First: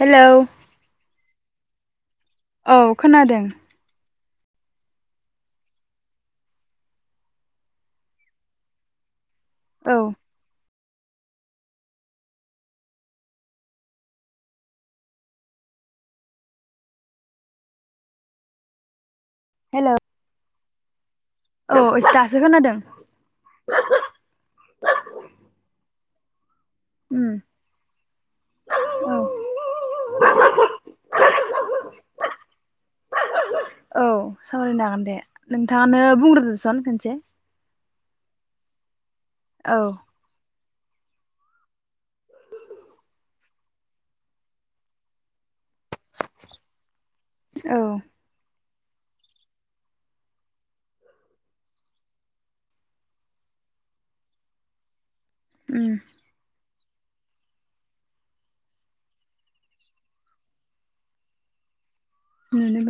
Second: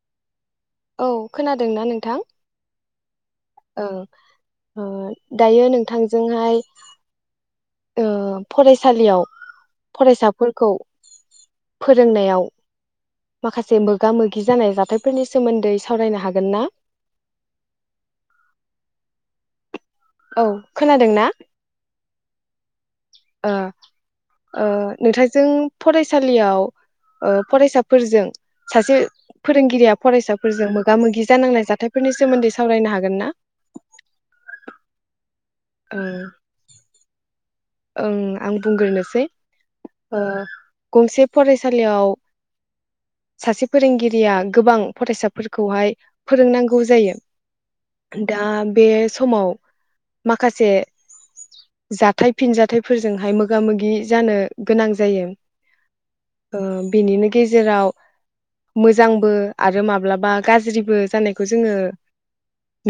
Hello औ खोनादों ना नोंथां? औ खोनादों। ओं ओ दायो नोंथांजोंहाय ओ फरायसालियाव। औ फरायसाफोरखौ फोरोंनायाव माखासे मोगा मोगि जानाय जाथायफोरनि सोमोन्दै सावरायनो हागोन ना हेलौ ओं खोनादों ना? औ दासो खोनादों ओ ओ नोंथांजों फराय सालियाव‌ ओ उम फरायसाफोरजों सासे औ फोरोंगिरिया फरायसाफोरजों मोगा मोगि जानांनाय जाथायफोरनि सोमोन्दै सावरायनो हागोन ना। औ सावरायनो हागोन दे नोंथाङानो ओं बुंग्रोदोसन खोनसे ओं आं बुंग्रोनोसै औ ओ। गंसे फरायसालियाव सासे फोरोंगिरिया गोबां फरायसाफोर खौहाय फोरोंनांगौ जायो औ दा बे समाव, माखासे, जाथाय फिनजाथाइफोरजोंहाय मोगा-मोगि जानो गोनां जायो उम ओ बेनिनो गेजेराव मोजांबो आरो माब्लाबा गाज्रिबो जानायखौ जोङो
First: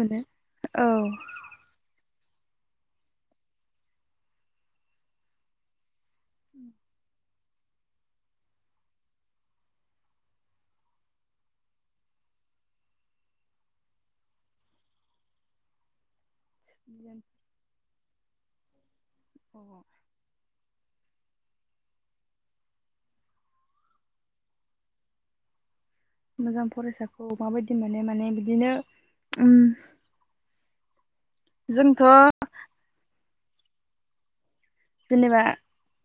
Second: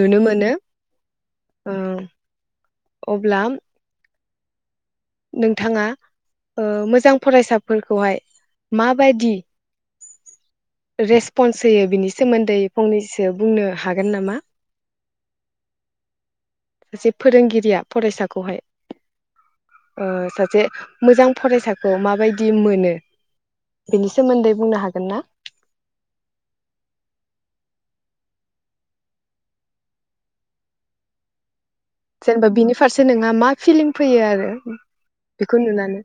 नुनो मोनो औ ओं अब्ला नोंथाङा ओ मोजां फरायसाफोरखौहाय माबायदि रेसपन्स होयो बिनि सोमोन्दै फंनैसो बुंनो हागोन नामा। [inaudible] सासे फोरोंगिरिया फरायसाखौहाय ओ सासे मोजां फरायसाखो माबायदि मोनो बेनि सोमोन्दै बुंनो हागोन ना। मोजां फरायसाखौ माबायदि मोनो माने बिदिनो उम। जोंथ' जेनेबा बिनि फारसे नोंहा मा फिलिं फैयो आरो जेनेबा बेखौ नुनानै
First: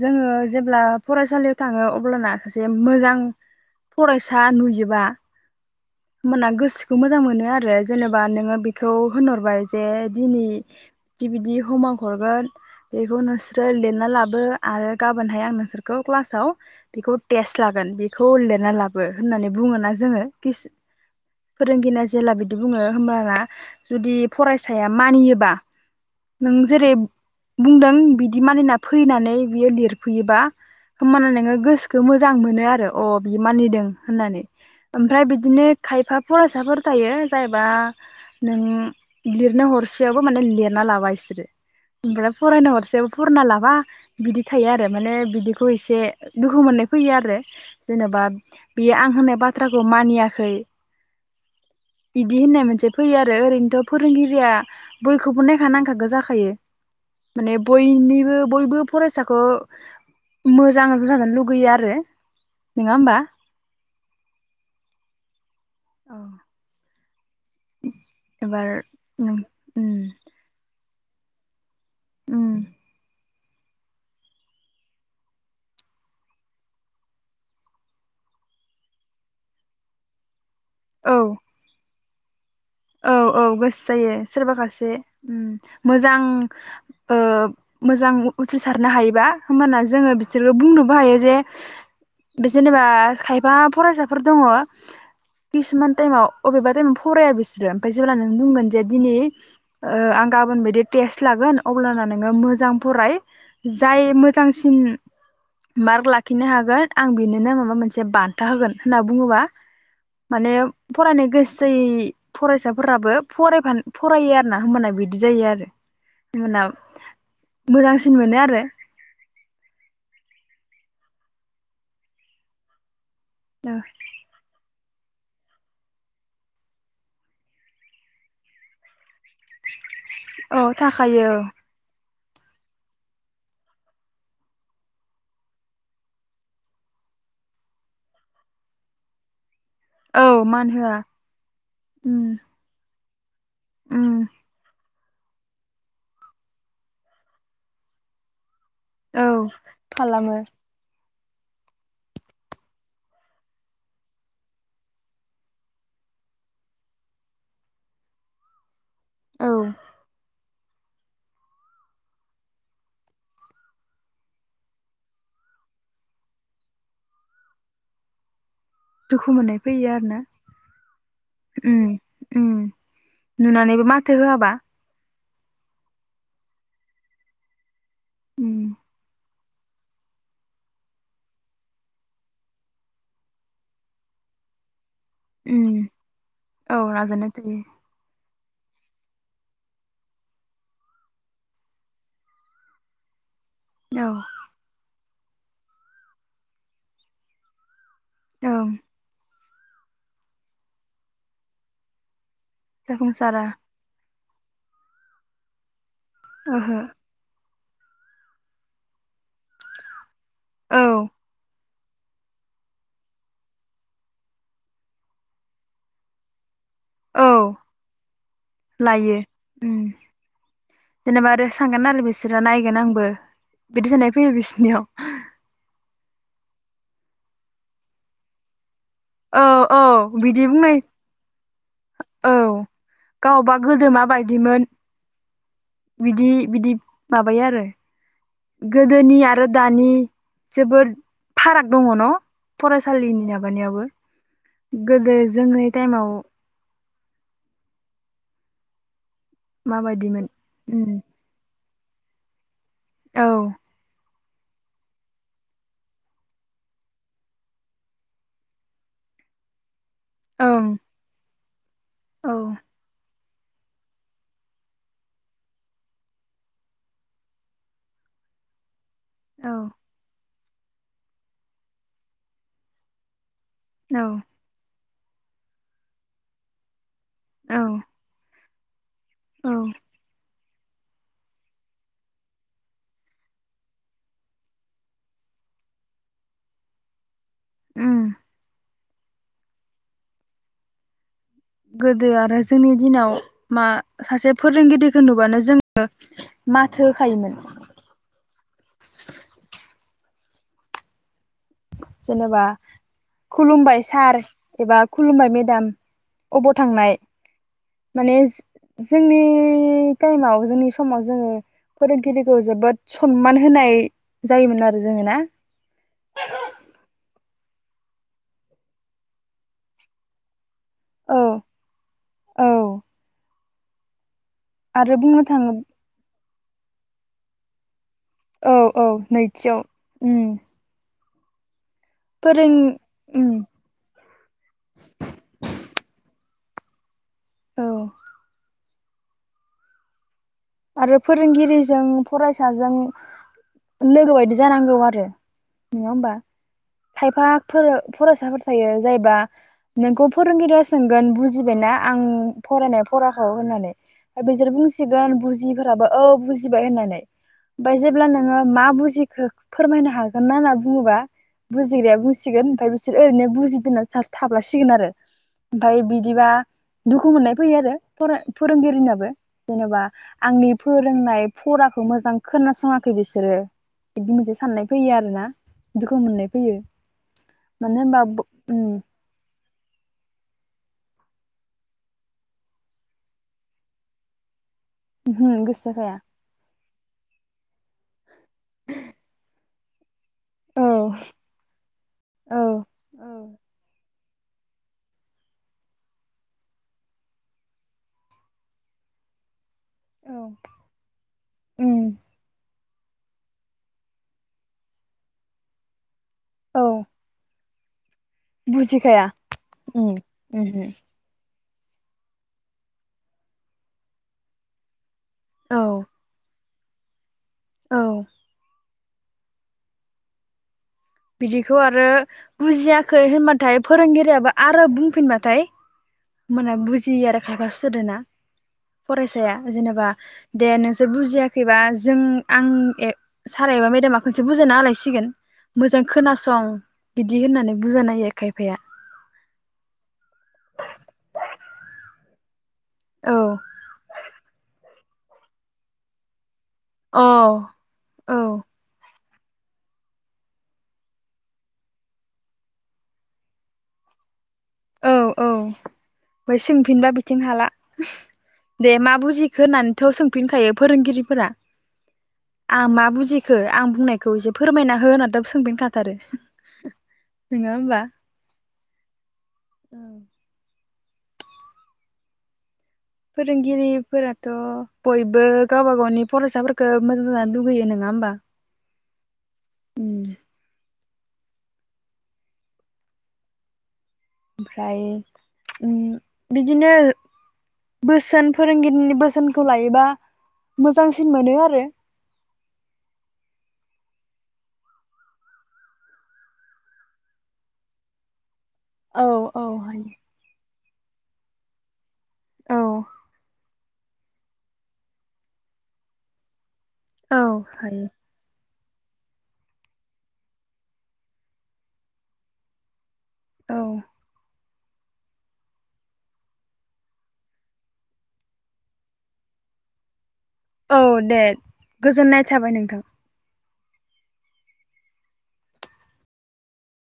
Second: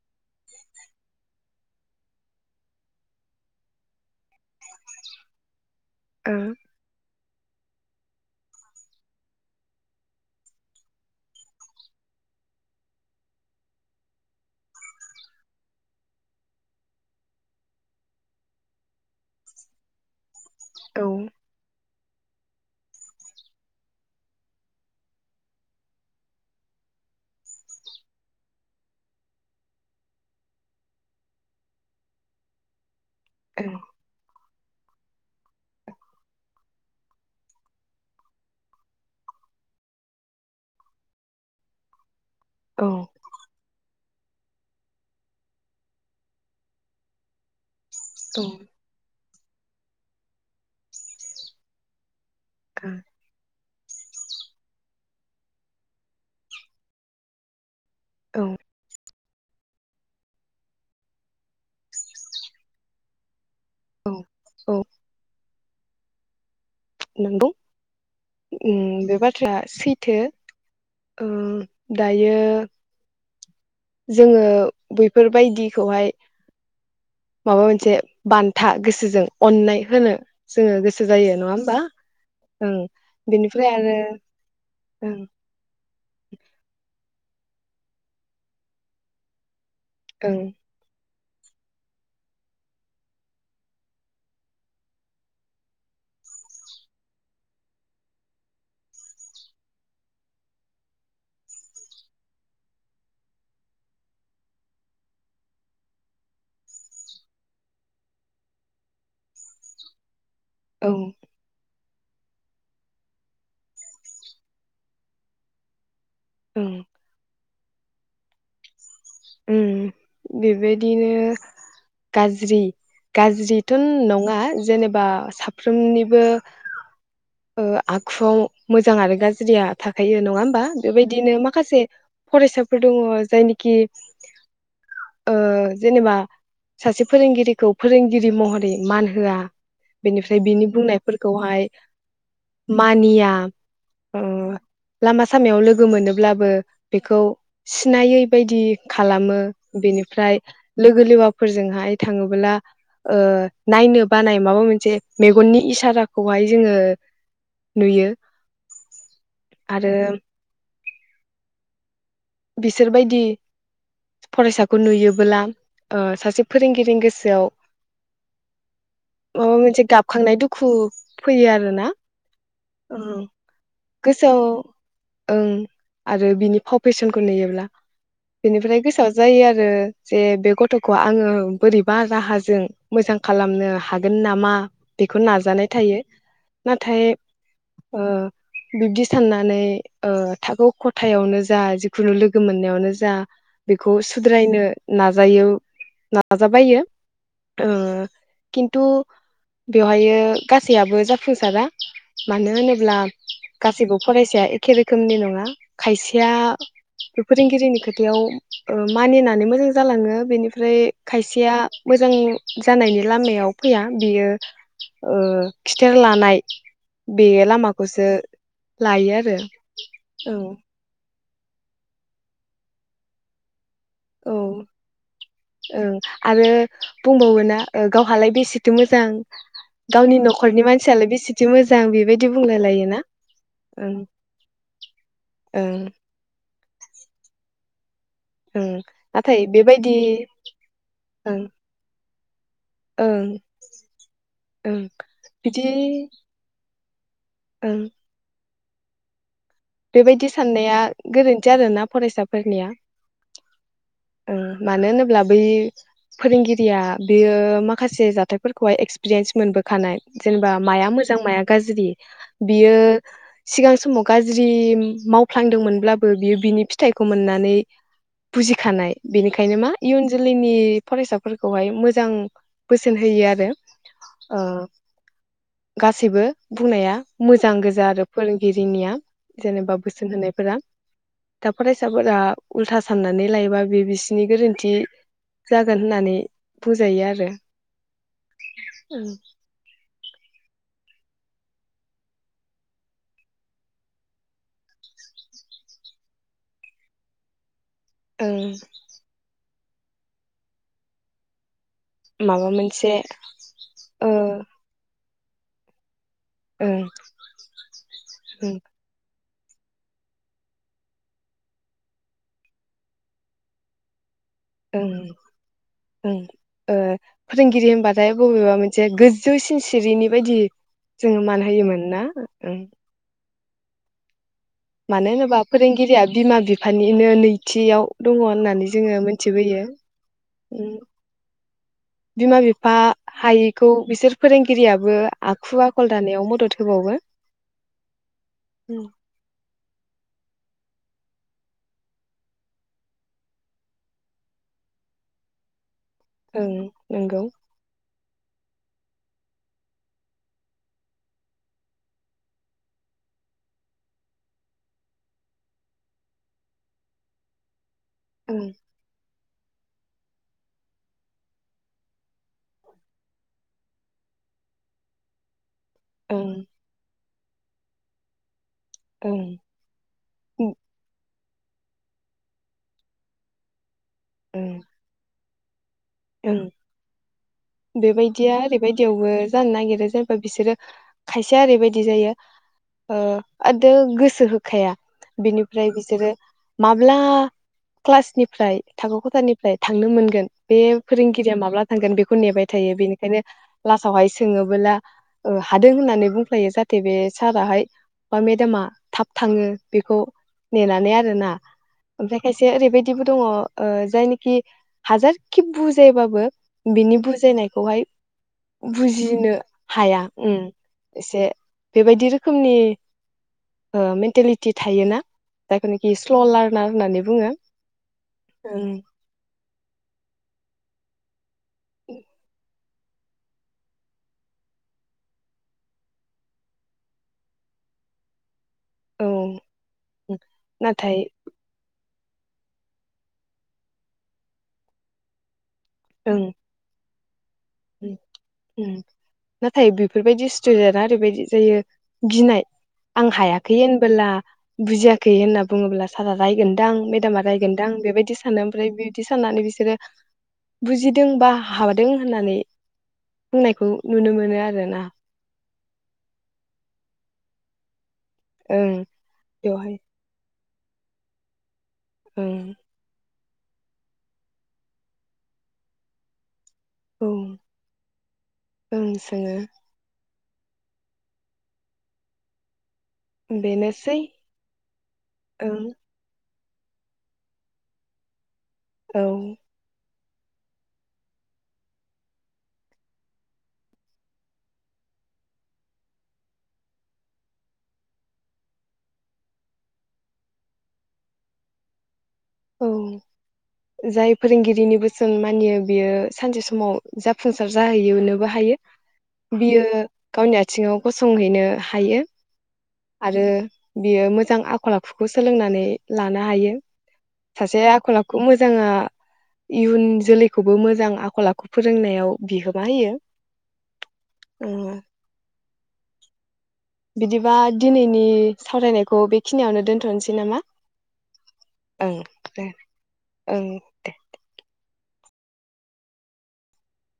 जोङो जेब्ला फरायसालि थाङो अब्लाना सासे मोजां फरायसा नुयोबा। ओ होनबाना गोसोखौ मोजां मोनो। बेनो आरो जेनेबा नोङो बेखौ होनहरबाय जे दिनि बिदि बिदि हमवरक हरगोन बेखौ नोंसोरो लिरना लाबो आरो गाबोनहाय आं नोंसोरखौ क्लासाव बेखौ टेस्ट लागोन बेखौ लिरना लाबो होननानै बुङोना जोङो। औ रोंगिना जेला बिदि बुङो होमबाना जुदि फरायसाया मानियोबा नों जेरै बुंदों बिदि मानिना फैनानै बियो लिरफैयोबा होमबाना नोङो गोसोखो मोजां मोनो आरो अ बियो मा औ मानिदों होननानै ओमफ्राय बिदिनो खायफा फरायसाफोर थायो जायबा नों लिरनो हरसेयावबो माने लिरना लाबाय बिसोरो ओमफ्राय। फरायनो औ हरसे फुरना लाबा बिदि थायो आरो माने बिदिखौ एसे दुखु मोननाय फैयो आरो जेनेबा बेयो आं होननाय बाथ्राखौ मानियाखै बिदि होननाय मोनसे फैयो आरो ओरैनोथ' फोरोंगिरिया बयखौबो नायखानांखागो जाखायो माने बयनिबो औ बयबो फरायसाखौ खौ मोजां जानो लुगैयो आरो नङा होमबा? औ औ। औ नंगौ बे उम बाथ्राया उम सैथो। ओ दायो उम जोङो बैफोरबायदिखौहाय माबा मोनसे बान्था गोसोजों अननाय होनो जोङो गोसो औ जायो नङा होमबा ओं औ औ बेनिफ्राय गोसो आरो जायो सोरबाखासे ओं उम मोजां ओ मोजां उथ्रिसारनो हायोबा होमबाना जोङो ओं बिसोरखो बुंनोबो हायो । जे जेनेबा खायफा फरायसाफोर दङ किसुमान टाइमाव अबेबा टाइमाव फराया बिस ओमफ्राय जेब्ल नों बुंगोन जे दिनै ओ आं गाबोन बायदि टेस्ट लागोन अब्लाना नोङो मोजां फराय जाय मोजांसिन मार्क लाखिनो हागोन आं बिनोनो माबा मोनसे बान्था होगोन होनना बुङोबा। माने औ फरायनो गोसो जायि फरायसाफोराबो फरायफा फरायो आरोना होमबाना बिदि जायो आरो । ओं [unintelligible] मोजांसिन मोनो आरो उम बेबायदिनो गाज्रि गाज्रिथ' नङा जेने बा साफ्रोमनिबो ओ आखुआव मोजां आरो गा गाज्रिया थाखायो नङा होमबा औ थाखायो बेबायदिनो माखासे फरायसाफोर दङ जायनिखि ओ जेनेबा सासे फोरोंगिरिखौ फोरोंगिरि महरै मान होआ। औ बेनिफ्राय बिनि मान होआ बुंनायफोरखौहाय उम मानिया उम ओ लामा सामायाव लोगो मोनोब्लाबो बेखौ सिनायै बायदि। औ खालामो खालामो बेनिफ्राय लोगो लेवा फोरजोंहाय थाङोब्ला नायनो ओ बानायनाय माबा मोनसे मेगननि इसाराखौहाय जोङो नुयो। औ आरो बिसोरबायदि फरायसाखौ नुयोबोला सासे ओ फोरोंगिरिनि गोसोआव दुखु माबा मोननाय मोनसे फैयो आरो ना गाबखांनाय दुखु फैयो आरोना उम उम नुनानैबो माथो गोसोआव होआबा ओं आरो बिनि फाव फेसनखौ नुयोब्ला उम बेनिफ्राय गोसोआव जायो आरो जे बे गथखौ आंङो बोरैबा राहाजों मोजां खालामनो हागोन नामा? बेखौ नाजानाय उम थायो औ नाथाय नाजानाय थायो ओ बिब्दि साननानै ओ थाखो खथायावनो जों जा जिखुनु लोगो मोननायावनो जा बेखौ औ सुद्रायनो नाज नाजायो नाजाबायो ओ औ किन्थु बेवहायो गासैयाबो जाफुंसारा मानो होनोब्ला जाफुंसारा गासैबो फरायसाया एखे रोखोमनि नंङा खायसे या ओहो बे फोरोंगिरिनि खोथायाव मानिनानै मोजां जांलाङो बेनिफ्राय औ खायसेया मोजां जानायनि लामायाव फैया बियो ओ खिथेर लानाय औ बे लामाखौसो लायो आरो औ जेनेबा आरो सानगोन आरो बिसोरो नायगोन आंबो बिदि सान्नाय फैयो औ बिसिनियाव ओं आरो बुंबावोना गावहालाय नो मोजां औ औ गावनि बिदि नख'रनि बुंनाय मानसियालाय बेसे औ गावबा गोदो ओं माबायदिमोन ओं बिदि बिदि माबायो आरो ओं गोदोनि आरो नाथाय दानि बेबायदि जोबोद ओं फाराग दङ न ओं फरायसालिनि माबानायावबो ओं गोदो बिदि जोंनि टाइमाव ओं माबायदिमोन बेबायदि साननाया उम गोरोन्थि आरोना फरायसाफोरनिया औ ओ मानो होनोब्ला बै फोरोंगिरिया बेयो माखासे जाथायफोरखौहाय एक्सपिरियेन्स मोनबोखानाय। जेनेबा ओं माया मोजां माया जुदि औ बियो सिगां समाव गाज जिम मावफ्लांदोंमोनब्लाबो बियो बिनि फिथाइखौ मोननानै बुजिखानाय। औ बेनिखायनो मा इयुन जो [unintelligible] नि फरायसाफोरखौहाय मोजां बोसोन होयो आरो। औ ओ गासैबो बुंनाया मोजां औ गोजा आरो फोरों गिरिनिया औ जेनेबा बोसोन होनायफोरा दा फरायसाफोरा उल्था साननानै लायोबा बे बिसिनि गोरोन्थि जागोन होननानै बुंजायो आरो। उम औ गोदो आरो जोंनि दिनाव मा सासे फोरोंगिरिखो नुबानो जोङो माथो होखायोमोन। ओं जेनेबा माबा मोनसे खुलुमबाय ओ सार एबा खुलुमबाय मेदाम अबाव ओं थांनाय? माने ओं जोंनि नि टाइमाव जोंनि समाव जोङो फोरोंगिरिखौ जोबोद सनमान होनाय जायोमोन आरो जोङो ओं ना। ओं ओ फोरोंगिरि होनबाथाय बबेबा मोनसे गोजौसिन सिरिनि बायदि औ जोङो मान होयोमोन ना औ ओं। आरो मानो बुंनो होनोबा थाङो फोरोंगिरिया बिमा बिफानिनो नैथियाव दङ' औ होननानै औ जोङो नैथियाव मोनथिबोयो। उम बिमा फोरों बिफा उम हायैखौ बिसोर फोरोंगिरियाबो आखु आखल दानायाव म [unintelligible] औ। उम आरो फोरोंगिरिजों फरायसाजों लोगो बायदि जानांगौ आरो। नङा होमबा? ओं नंगौ खायफाफोर फरायसाफोर थायो जायबा नोंखौ फोरोंगिरिया सोंगोन बुजिबायना आं फरायनाय फराखौ होननानै बिसोर बुंसिगोन बुजि जियिफोराबो औ बुजिबाय होननानै। बाय जेब्ला नोङो ओं मा बुजिखो फोरमायनो हागोन ना होनना बुङोबा बुजिग्राया बुंसिगोन ओमफ्राय बिसोर ओरैनो बुजिदोंना सार थाब्लासिगोन आरो। ओमफ्राय बिदिबा ओं दुख दुखु मोननाय फैयो आरो फरा फोरोंगिरिनाबो ओं जेनेबा बेफोर नाय फराखौ मोजां खोनासङाखै बिसोरो। बिदि मोनसे ओं साननाय फैयो आरो ना दुखु मोननाय ओं फैयो मानो होनबा बेबायदिया ओरैबायदियावबो जानो नागिरो जेनबा बिसोरो खायसे ओरैबायदि जायो ओ दो गोसो हो खाया ओहो बिनिफ्राय गोसो जाखाया बिसोरो माब्ला क्लासनि ओमफ्राय थाखो खथानि थांनो मोनगोन औ फोरोंगिरिया माब्ला थांगोन बेखौ औ नेबाय थायो बेनिखायनो औ ला‌। नावहाय सोङोबोला हादों होननानै बुंफ्लायो जाहाथे बे साराहाय बा मेदामा थाब थाङो बेखौ नेनानै आरोना उम ओमफ्राय खायसे ओरैबायदि बिदिबो दङ जाय नेखि हाजारखि बुजि जेबा बो औ बो बिनि बुजायनाय खौहाय बुजिखाया बुजिनो उम हाया ओं उमहो एसे बेबायदि रोखोमनि मेन्टेलिटि थायोना? औ जायफोरनाखि स्ल लार ना होननानै बुङो औ ओम बिदिखौ आरो बुजिया खै होनबाथाय फोरोंगिरियाबो आरो बुंफिनबाथाय मोना बुजियो आरो खायफा सोदोना फरायसाया ओं जेनेबा औ दे नोंसोर नाथाय बुजियाखैबा जों आं सारा एबा मेदामा खनसे बुजोनना आलायसिगोन मोजां ओं खोनासं । नाथाय बेफोरबायदि स्टुदेन्टआ ओरैबायदि। जायो गिनाय। आं औ हायाखै होनबोला बुजियाखै होनना बुङोब्ला सारा रायगोन। दां अ मेडामा रायगोनदां बेबायदि औ सानो ओमफ्राय बे बिदि साननानै बिसोरो बुजिदों बा हादों होननानै। बुंनायखौ नुनो मोनो आरो। औ औ। ओमफाय सोंफिनबा बिथिं हाला। दे ओं मा बुजिखो बेवहाय होननानैथ' सोंफिनखायो फोरोंगिरिफोरा ओं आ मा बुजि खो आं बुंनायखौ इसे फोरमायना हो होनना दाबो सोंफिनखाथारो। औ नङा होमबा ओं सोङो। औ। बेनोसै फोरोंगिरिफोराथ' बयबो ओं गावबा गावनि फरायसाफोर खो मोजां जाजानो लुगैयो नङा होमबा? औ। उम ओमफ्राय ओम बिदिनो बोसोन फोरोंगिरिनि बोसोनखौ लायोबा मोजांसिन मोनो आरो। औ जाय फोरोंगिरिनि बोसोन मानियो बियो सानसे समाव जाफुंसार जाहैयोनोबो हायो। औ औ बियो हायो गावनि आ। थिङाव गसं हैनो हायो। औ आरो बियो मोजां आखल आखुखौ सोलोंनानै लानो हायो। औ सासे हायो आखल आखु मो जोङो इयुन जोलैखौबो मोजां आखल आखु फोरोंनायाव बिहोमा होयो। औ। उम बिदिबा दिनैनि सावरायनायखौ बेखिनियावनो दोनथ'नोसै। नामा औ दे ओं गोजोननाय दे थाबाय नोंथां। ओं दे